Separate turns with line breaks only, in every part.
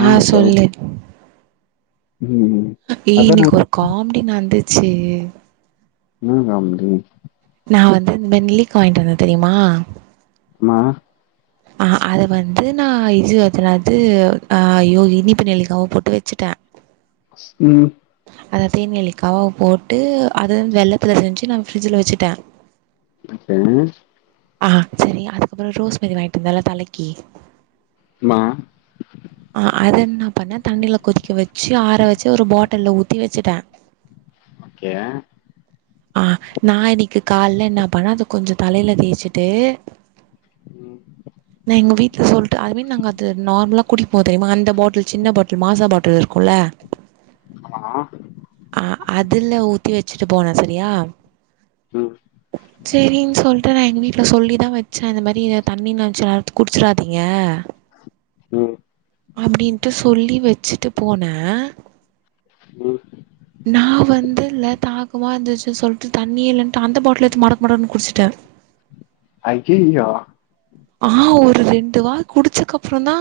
ஆ சொல்லு
ம்
ஏ
அதா
இன்னைக்கு ஒரு காம் டி நடந்துச்சு
என்னா காம்டி
நா வந்து இந்த மேரி நெல்லிகா வாங்ட்டு வந்தே தெரிமா
ஆமா
அ அத வந்து நா இது அது என்னாது ஐயோ இனிப்பு நெலிக்காவா போட்டு வச்சுட்டே [inaudible]
ம்
அத தேன் நெல்லிக்காவா போட்டு அத வெள்ளத்துல செஞ்சு நா ஃப்ரிட்ஜில வச்சுட்டே [inaudible]
ஓகே
ஆ செரி அதுக்கப்றோ ரோஸ் மெரி வாங்கிட்டு வந்தேன்ல தலைக்கி
மா
[inaudible] ஆ அது என்ன பண்ணே தண்ணில கொதிக்க வச்சு ஆற வச்சு ஒரு பாட்டில்ல ஊத்தி வச்சுட்டே
ஓகே
ஆ நா இன்னைக்கு கால்லே என்ன பண்ணேன் அத கொஞ்சோ தலைல தேச்சிட்டு
ம்
நா எங்க வீட்ல சொல்லிட்டு ஐ மீன் நாங்க அது நார்மலா குடிப்போ தெரிமா அந்த பாட்டுல் சின்ன பாட்டுல் மாசா பாட்டுல் இருக்குல
ஆமா
அ அதுல்ல ஊத்தி வச்சுட்டு போனே சரியா
ம்ம்
சரின்னு சொல்ட்டு நா எங்க வீட்ல சொல்லிதா வச்சே இந்த மாதிரி தண்ணின சேத் குடிச்சிடாதீங்க
ம்
அப்படின்ட்டு சொல்லி வச்சு வச்சிட்டு போன
ம்
நா வந்து இல்ல தாகமா இருந்துச்சு சொல்ட்டு தண்ணி இல்லன்ட்டு அந்த பாட்டில்ல எடுத்து மடக்கு மடக்குன்னு குடிச்சுட்டே
ஐயையோ
ஆ ஒரு ரெண்டு வா குடிச்சக்கப்பறோதா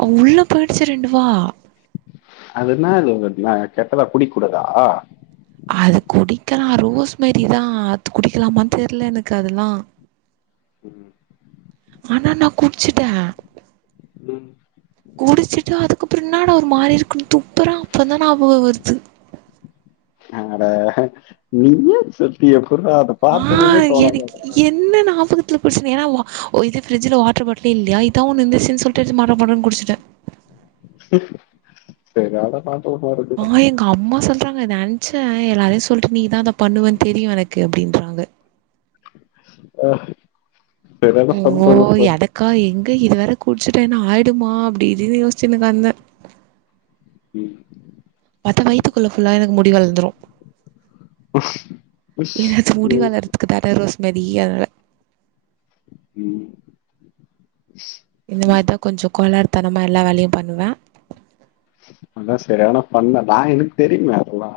அவ உள்ள போயிடுச்சு ரெண்டு வா
அது என்னாது அது கெட்டதா குடிக் கூடாதா
அது குடிக்கலா ரோஸ் மெரிதா அது குடிக்கலாமா தெரில எனக்கு அதெல்லா
ம்
ஆனா நான் குடிச்சுட்ட
ம்
குடிச்சுட்டு அது அதுக்கப்றோ என்னாட ஒரு மாரி இருக்கு துப்புற அப்றோதா ஞாபக வருது
அட நீயே சொல்ட்டு எப்புட்றா அதப்
ஆ எனக்கு என்ன ஞாபகத்துல குடிச்ச ஏன்னா இது ஃப்ரி்ஜ்ல வாட்டர் பாட்டலே இல்லயா இதா ஒன்னு இருந்துச்சு சொல்ட்டு மட மடன் குடிச்சுட்ட
தெரியாதா பா
ஆ என் அம்மா சொல்றாங்க நென்ச்சே எல்லாரையு சொல்ட்டு நீதா அத பண்ணுவன் தெரியு எனக்கு அப்படின்றாங்க
ஆஹ்
ஓ எதக்கா எங்க இது வேற குடிச்சுட்ட என்னா ஆயிடுமா அப்படின் யோசிச்சுனுதா இருந்த
ம்
பத்த வய்த்துக்குள்ள ஃபுல்லா எனக்கு முடி வளந்துரு
உஷ்
எனது முடி
ம்
வளர அதுக்கு தான ரோஸ் மேரி
ம்
இந்த மாரிதா கொஞ்சோ கோளாறு தனமா எல்லா வேலயு பண்ணுவ
அதா சரியான ஃபன் நா எனக்கு தெரியுமே அதெல்லா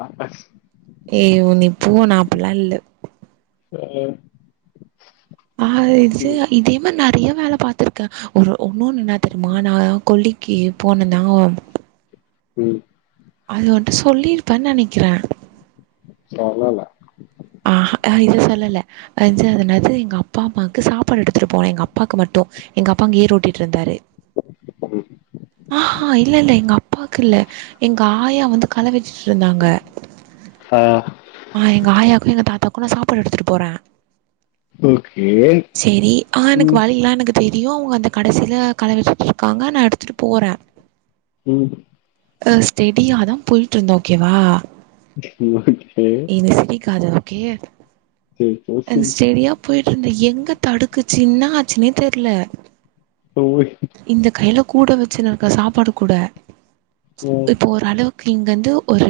ஏய் நீ போ நா அப்பில்லா இல்ல
[inaudible]
ஆ இது
ம்
இதே மாரி நெறைய வேல பாத்திருக்கே ஒரு ஒன்னொன்னு என்னா தெரியுமா நா கொல்லிக்கு போனனா
ம்
அது ஒன்ட்ட சொல்லிருப்ப நெனைக்கிற
சொல்லல
ஆ இத சொல்லல [unintelligible] எங்க அப்பா அம்மாக்கு சாப்பாடு எடுத்துட்டு போன எங்க அப்பாக்கு மட்டு எங்க அப்பா அங்க ஏர் ஓட்டிட்டு இருந்தாரு
ம்
ஆ ஹ இல்ல இல்ல எங்க அப்பாக்கு இல்ல எங்க ஆயா வந்து கள வச்சுட் இருந்தாங்க
ஹ
ஆ எங்க ஆயாக்கு எங்க தாத்தாக்கு நா சாப்பாடு எடுத்துட்டு போற
ஓகே
செரி ஆ எனக்கு
ம்
வழில்லா எனக்கு தெரியு அவங்க அந்த கடைசில களைவச்சுட்டு இருக்காங்க நா எடுத்துட்டு போற
ம்
அ ஸ்டடியாதா போய்ட்ருந்த ஓகேவா
ஓ கே
ஏ நீ சிரிக்காத ஓகே
சரி சரி
அந்த
சரி
ஸ்டடியா போய்ட்டு இருந்த எங்க தடுக்குச்சு என்னாச்சுனே தெர்ல
ஓய்
இந்த கைல கூட வச்சுன் இருக்க சாப்பாடு கூட இப்போ ஓரளவுக்கு இங்கருந்து ஒரு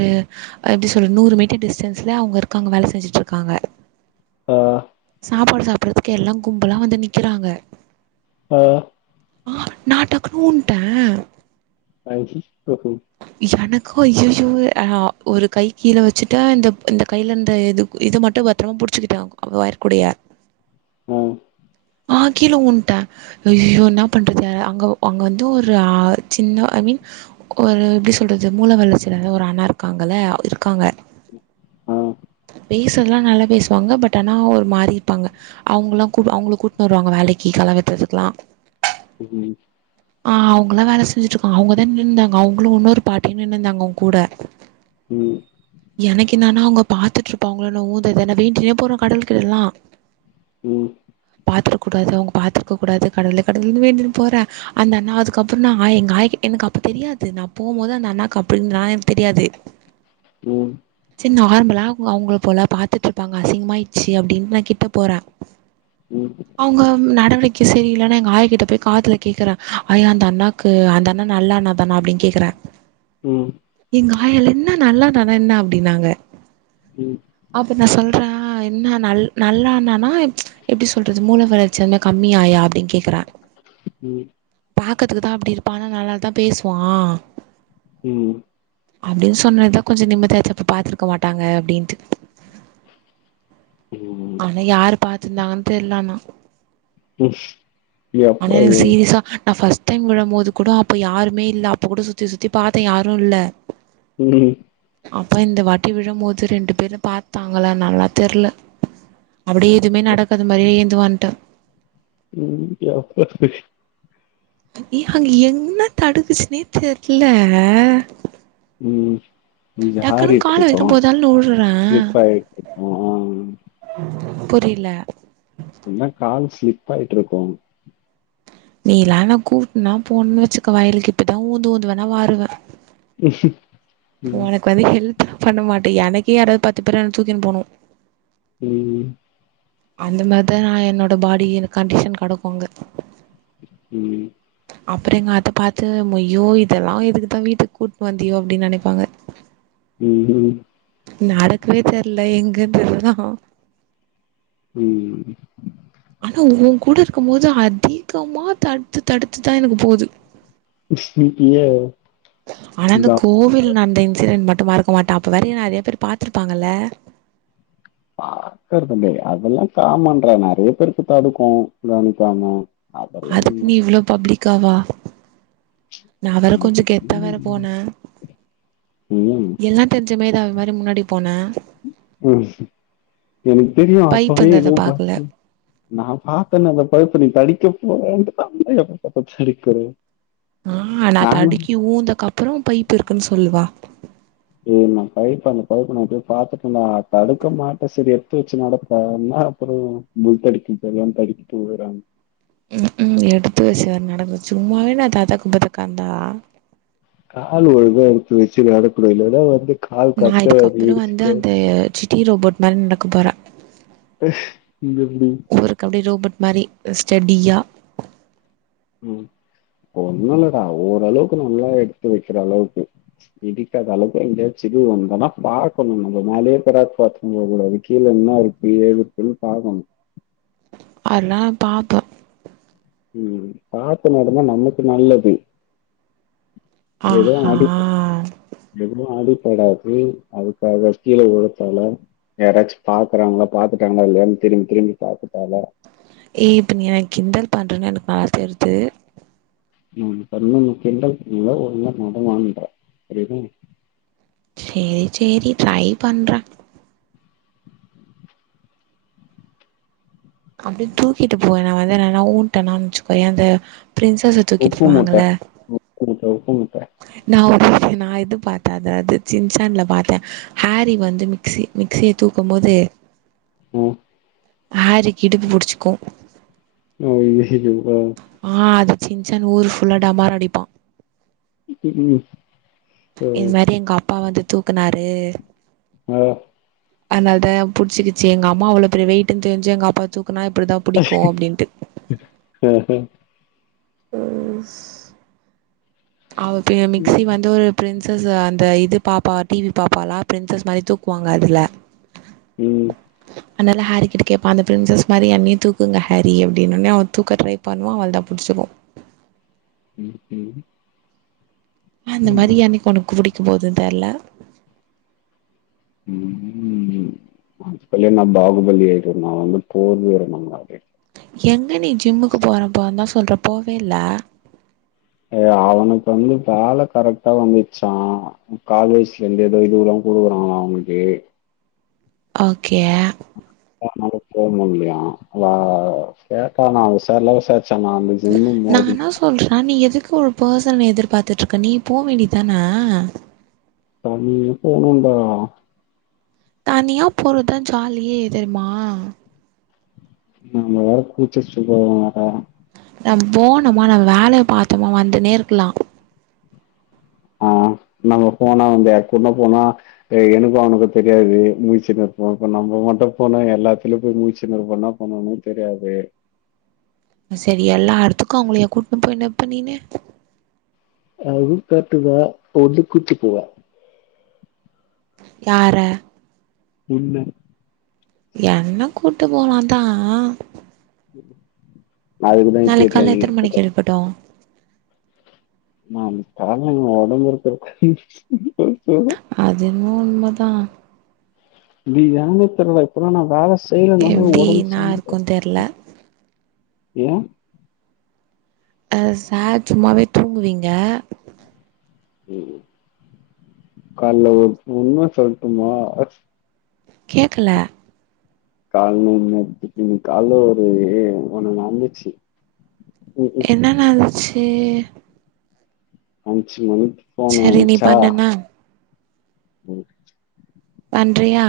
எப்டி சொல்றது நூறு மீட்டர் டிஸ்டன்ஸ்ல அவங்க இருக்காங்க வேல செஞ்சுட்ருக்காங்க
ஆ
சாப்பாடு சாப்பிறதுக்கு எல்லா கும்பலா வந்து நிக்கறாங்க
அ
ஆ டக்குனு வுன்ட்டே
[unintelligible]
எனக்கு ஐயையோ அ ஒரு கை கீழ வச்சுட்டா இந்தப் இந்த கைலந்த இதுப் இத மட்டு பத்ரமா புடிச்சுக்கிட்டா அவங்க வயர் கூடைய
அ
ஆ கீழவுண்ட்ட ஐய்யோ என்னாப் பண்றதே அங்க ஒ அங்க வந்து ஒரு ஆ சின்ன ஐ மீன் ஒரு எப்டி சொல்றது மூள வளர்ச்சியில்லதா ஒரு அண்ணா இருக்காங்கல இருக்காங்க
ஆ
பேசறதலா நல்லா பேசுவாங்க பட் ஆனா ஒரு மாரி இப்பாங்க அவுங்களா கூப் அவுங்கள கூட்னு வருவாங்க வேலைக்கி கள வெட்றதுக்லா
ம்
ஆ அவுங்களா வேல செஞ்சுட்ருக்காங்க அவுங்கதா நின்ந்தாங் அவுங்ளு வுன்னொரு பாட்டியு நின்னுதாங்க அவுங் கூட
ம்
எனக்கு என்னானா அவுங்க பாத்துட்ருப்பாங்ளோ நா ஊதத நா வேண்டினே போறே கடவுள் கிடலா
ம்
பாத்தரக்கூடாது அவுங்க பாத்துருக்கக்கூடாது கடவுளே கவுளேன் வேண்டினு போறே அந்த அண்ணா அதுக்கப்ற நா ஆயா எங்காயா கி எனக்கு அப்ப தெரியாது து நா போம்போது அந்த அண்ணாக்கு அப்டினு நா என்க் தெரியாது
ம்
சே நார்மலா அவுங் அவுங்குள் போல பாத்துட்ருப்பாங்க அசிங்மாயிட்ச்சி அப்டின் நா கிட்ட போறே
ம்
அவுங்க ம் நடவடிக்க சரியில்லனு எங்க ஆயா கிட்ட போய் காதுல கேக்கறே ஆயா அந்த அண்ணாக்கு அந்த அண்ணா நல்ல அண்ணா தானா அப்டின் கேக்கறே
ம்
எங்க ஆயால என்ன நல்ல அண்ணானா என்ன அப்டினாங்க
ம்
அப்ப நா சொல்றே என்ன நல் நல்ல அண்ணானா இப் எப்டி சொல்றது மூள வளர்ச்சி அந் மே கம்மியாயா அப்டின் கேக்கறே
ம்
பாக்கதுக்குதா அப்டி இருப்பா ஆனா நல்லதா பேசுவா
ம்
அப்டின் சொன்னதா கொஞ்ச நிம்மதியாச்சி அப்ப பாத்துருக்க மாட்டாங்க அப்டின்ட்டு
ம்
ஆனா யாரு பாத்திந்தாங்கன் தெர்ல ஆனா
ம்
ஆனா எனக்கு
எப்பவே
சீரீசா நா ஃபஸ் தைம் விழபோது கூட அப்ப யாருமே இல்ல அப்ப கூட சுத்தி சுத்தி பாத்தே யாரு இல்ல
ம்
அப்பா இந்த வாட்டி விழும்போது ரெண்டு பேரு பாத்தாங்களா நல்லா தெர்ல அப்டியே எதுமே நடக்காது மாரி ஏந்து வன்ட்ட
ம் எஃபர்ட் பிஷ்
ஏ அங்க என்ன தடுத்துச்னே தெர்ல
ம்
டக்குன்னு கால
ஜாரிட்ருக்கோ
வெறு போதால்னு உழுறே
சிலிப்பாய்ட்ருக்கோ
புரில
இன்னா கால் ஸ்லிப் ஆயிட்ருக்கு
நீலா என கூட்டுன்னா போணுன்னு வச்சுக்க வயலுக்கு இப்பிதா ஊந்து ஊந்து வேணா வாருவே
ம்ம்
ஒனக்கு வந்து ஹெல்ப்லா பண்ண மாட்டே எனக்கே யாராது பத்து பேர் தூக்கின் போணு
ம் ம்
அந்த மாரிதா நா என்னோட பாடி என் கண்டிஷன் கெடக்கு அங்க
ம்
அப்றோ எங்க அத்த பாத்து மொய்யோ இதெல்லா எதுக்குதா வீட்டுக் கூட்னு வந்தியோ அப்டின் நெனைப்பாங்க
ம் ஹும்
நடக்கவே தெர்ல எங்கருந் இதெல்லா
ம்
ஆனா ஓ கூட இருக்கும் போது அதிகமா தடுத்து தடுத்துதா எனக்கு போது
இன்னைக்கிய
ஆனா இந்த
நான்
கோவில் நந்த இன்சிடென்ட் மட் டு மறக்க மாட்ட அப்ப வேற என் நறைய பேர் பாத்திருப்பாங்கல்ல
பாத்துக்க முடியாது அதெல்லா காமண்றே நறைய பேருக்கு தடுக்கு கவனிக்காம அதெல்லாம் ஒண்ணும்
அதுக்னு
இல்ல.
இவ்ளோ பப்ளிக்காவா நா வேற கொஞ்சோ
நமக்கு
கெத்தா வேற போன
ம். ம்.
எல்லா தெரிஞ்ச மேதாவி மாரி முன்னாடி போன
ம் எனக்கு தெரியு
பைப்
அப்பவே
இருந்தத
எதோ பாத்
பாக்கல
[inaudible] நா பாத்தனே அந்த பைப்பு நீ தடிக்க போறன்ட்டுதா அப்ப [inaudible] [inaudible]
ஆ நா தடுக்கி ஊந்தக்கப்பறோ பைப்பு இருக்குன் சொல்லு வா
ஏ நா பைப்பு அந்த பைப்பு நா அப்பே பாத்துட்டே தா தடுக்க மாட்ட சரி எத்து வச்சு நடப்ப தா அப்றோ முல்தடிக்கிட்டு எல்லா தடுக்கிட்டு உழுறானு
ம் கும் எடுத்து வச்சி வேற நடந்து சும்மாவே நா ததக்புதக்கா தா
காலு ஒரு இதா எடுத்து வச்சு நடக்குனு இல்லனா வந்து கால்
நா
கட்ட வாங்கி
இதுக்கப்றோ வந்து
இடிச்சுக்கும்
அந்த சிட்டி ரோபோட் மாரி நடக்க போறே
எப்டி
ஊருக் அப்டே ரோபர்ட் மாரி ஸ்டெடியா
ம் ஒன்னு இல்லடா ஓரளவுக்கு நல்லா எடுத்து வைக்கிற அளவுக்கு இடிக்காத அளவுக்கு எங்கயாச்சு [inaudible] வந்தன்னா பாக்கணு நம்ம மேலயே பெராக் பாத்துட் போகூடாது கீழ என்னா இருக் ஏது இருக்குனு பாக்கணு
அதுல்லா பாப்பே
ம் பாத்து நடந்தா நமக்கு நல்லது எது
ஆஹா
அடிக்க எதுவு அடிபடாது அதுக்காக கீழ உழ தேவல யாராச்சு பாக்குறாங்ளா பாத்துட்டாங்ளா இல்லயானு திரும்பி திரும்பி பாக்க தேவல
ஏய் இப்ப நீ என்ன கிண்டல் பண்ணுறன்னு எனக்கு நல்லா தெருது
நா உன்ன இப்ப ஒன்னு கிண்டல் பண்ல ஒழுங்கா நட டான்ற [inaudible]
சேரி சேரி ட்ரை பண்றே அப்டே தூக்கிட்டு போ என்ன வந்து நா என்னா ஊன்டன்னா வச்சிக்கோயே அந்த பிரின்ஸச தூக்கிட்டு போவாங்கள
[inaudible] பண்ணிட்ட
நா ஒரு இது நா இது பாத்தே அத அது சின்சான்ல பாத்தே ஹேரி வந்து மிக்சி மிக்சிய தூக்கம்போது
ஆ
ஹேரிக்கு இடுப்பு புடிச்சிக்கு
[inaudible] ஆ
ஆ அத சின்சான் ஊரு ஃபுல்லா டமாரோ அடிப்பா
ம்
இதுமாரி எங்க அப்பா வந்து தூக்குனாரு
ஆ
அதனால தா புடிச்சிகிச்சி எங்க அம்மா அவ்ளோ பெரிய வெயிட்ன்னு தெரிஞ்சே எங்க அப்பா தூக்குனா இப்டிதா புடிக்கு அப்டின்ட்டு
ம் ஆங் ம்
ஒங்ஸ் அவ பெரிய மிக்ஸி
ம்.
வந்து ஒரு பிரின்சஸ் அந்த இது பாப்பா டிவி பாப்பாலா ப்ரின்சஸ் மாரி தூக்குவாங்க அதுல
ம்
அதனால ஹாரிகிட்ட கேப்பா அந்த பிரின்சஸ் மாரி என்னயு தூக்குங்க ஹாரி அப்டின்ன ஒண்ணே அவ தூக்க ட்ரை பண்ணுவா அவளதா பிடிச்சிக்கு
ம் ம்
அந்த மாரி என்னக்கி ஒனக்கு புடிக்கு போதுன்னு தெர்ல
ம் அப்பெல்ல நா பாகுபலி ஆயிடுவே நா வந்து போர்வீரன மாரி
எங்க நீ ஜிம்முக்கு போறே போறேந்தா சொல்ற போவே இல்ல
ஏ அவனுக்கு வந்து வேல கரெக்டா வந்துச்சா காலேஜ்ல இருந்து ஏதோ இதுரா கூடுக்குறாங்களா அவனுக்கு
ஓகே
அதனால போமுடிலயா இல்லையா கேட்டா நா அவங்க சர்ல விசார்ச்சே நா வந்து
நானா சொல்றா நீ எதுக்கு ஒரு பர்சன எதிர்பாத்துட்ருக்க நீ போ வேண்டிதான
தண்ணி ஊத்தணுண்டா
தனியா போறதுதா‌ ஜாலியே தெரிமா
நாம வேற கூச்ச சூபாவோ வேற
நம்ம போனமா நம்ம வேலைய பாத்தமா வந்துன்னே இருக்கலா
ஆ நம்ம பேனா வந்து சின்ன பேனா ஏ எனக்கு அவனுக்கு தெரியாது முழிச்சின்னு இருப்போ இப்ப நம்ம மட்டு போனா எல்லாத்திலயு பொய் முழிச்சின்னு இருபோ என்ன பண்ணனு தெரியாது
செரி எல்லா எடத்துக்கு அவுங்களயா கூட்டின்னு பொய்ன்னு இருப்ப நீனு
அதுவு கரெக்ட் தா வந்து கூட்டு போவா
யார
உன்ன
என்ன கூட்டு போலாந்தா
நா எதுனா இத்து கட்ர நீ கத்துக்கோ
பட்டாவு
யம்மா நீ கெளம்பும்மா ஒடஞ்சிருக்கு என்னது
அது என்னவோ உண்ம தா
இது ஏன்னே தெர்ல இப்பல்லா நா வேல செய்யலனாலே ஒடம்பு
எப்டின்னா
செமையா
இருக்குன்னு தெர்ல
ஏ
அ சார் சும்மாவே தூங்குவீங்க
ம் கால்ல ஒரு உண்ம சொல்ட்டுமா அச்
கேக்கல
கால்ல என்னாத்துக்கு நீ கால்ல ஒரு ஒன்னு நடந்துச்சி
என்ன நடந்துச்சீ
அஞ்ச் மணிக்
சரி நீ பண்ணுன்ன
ம்ச்
பண்றியா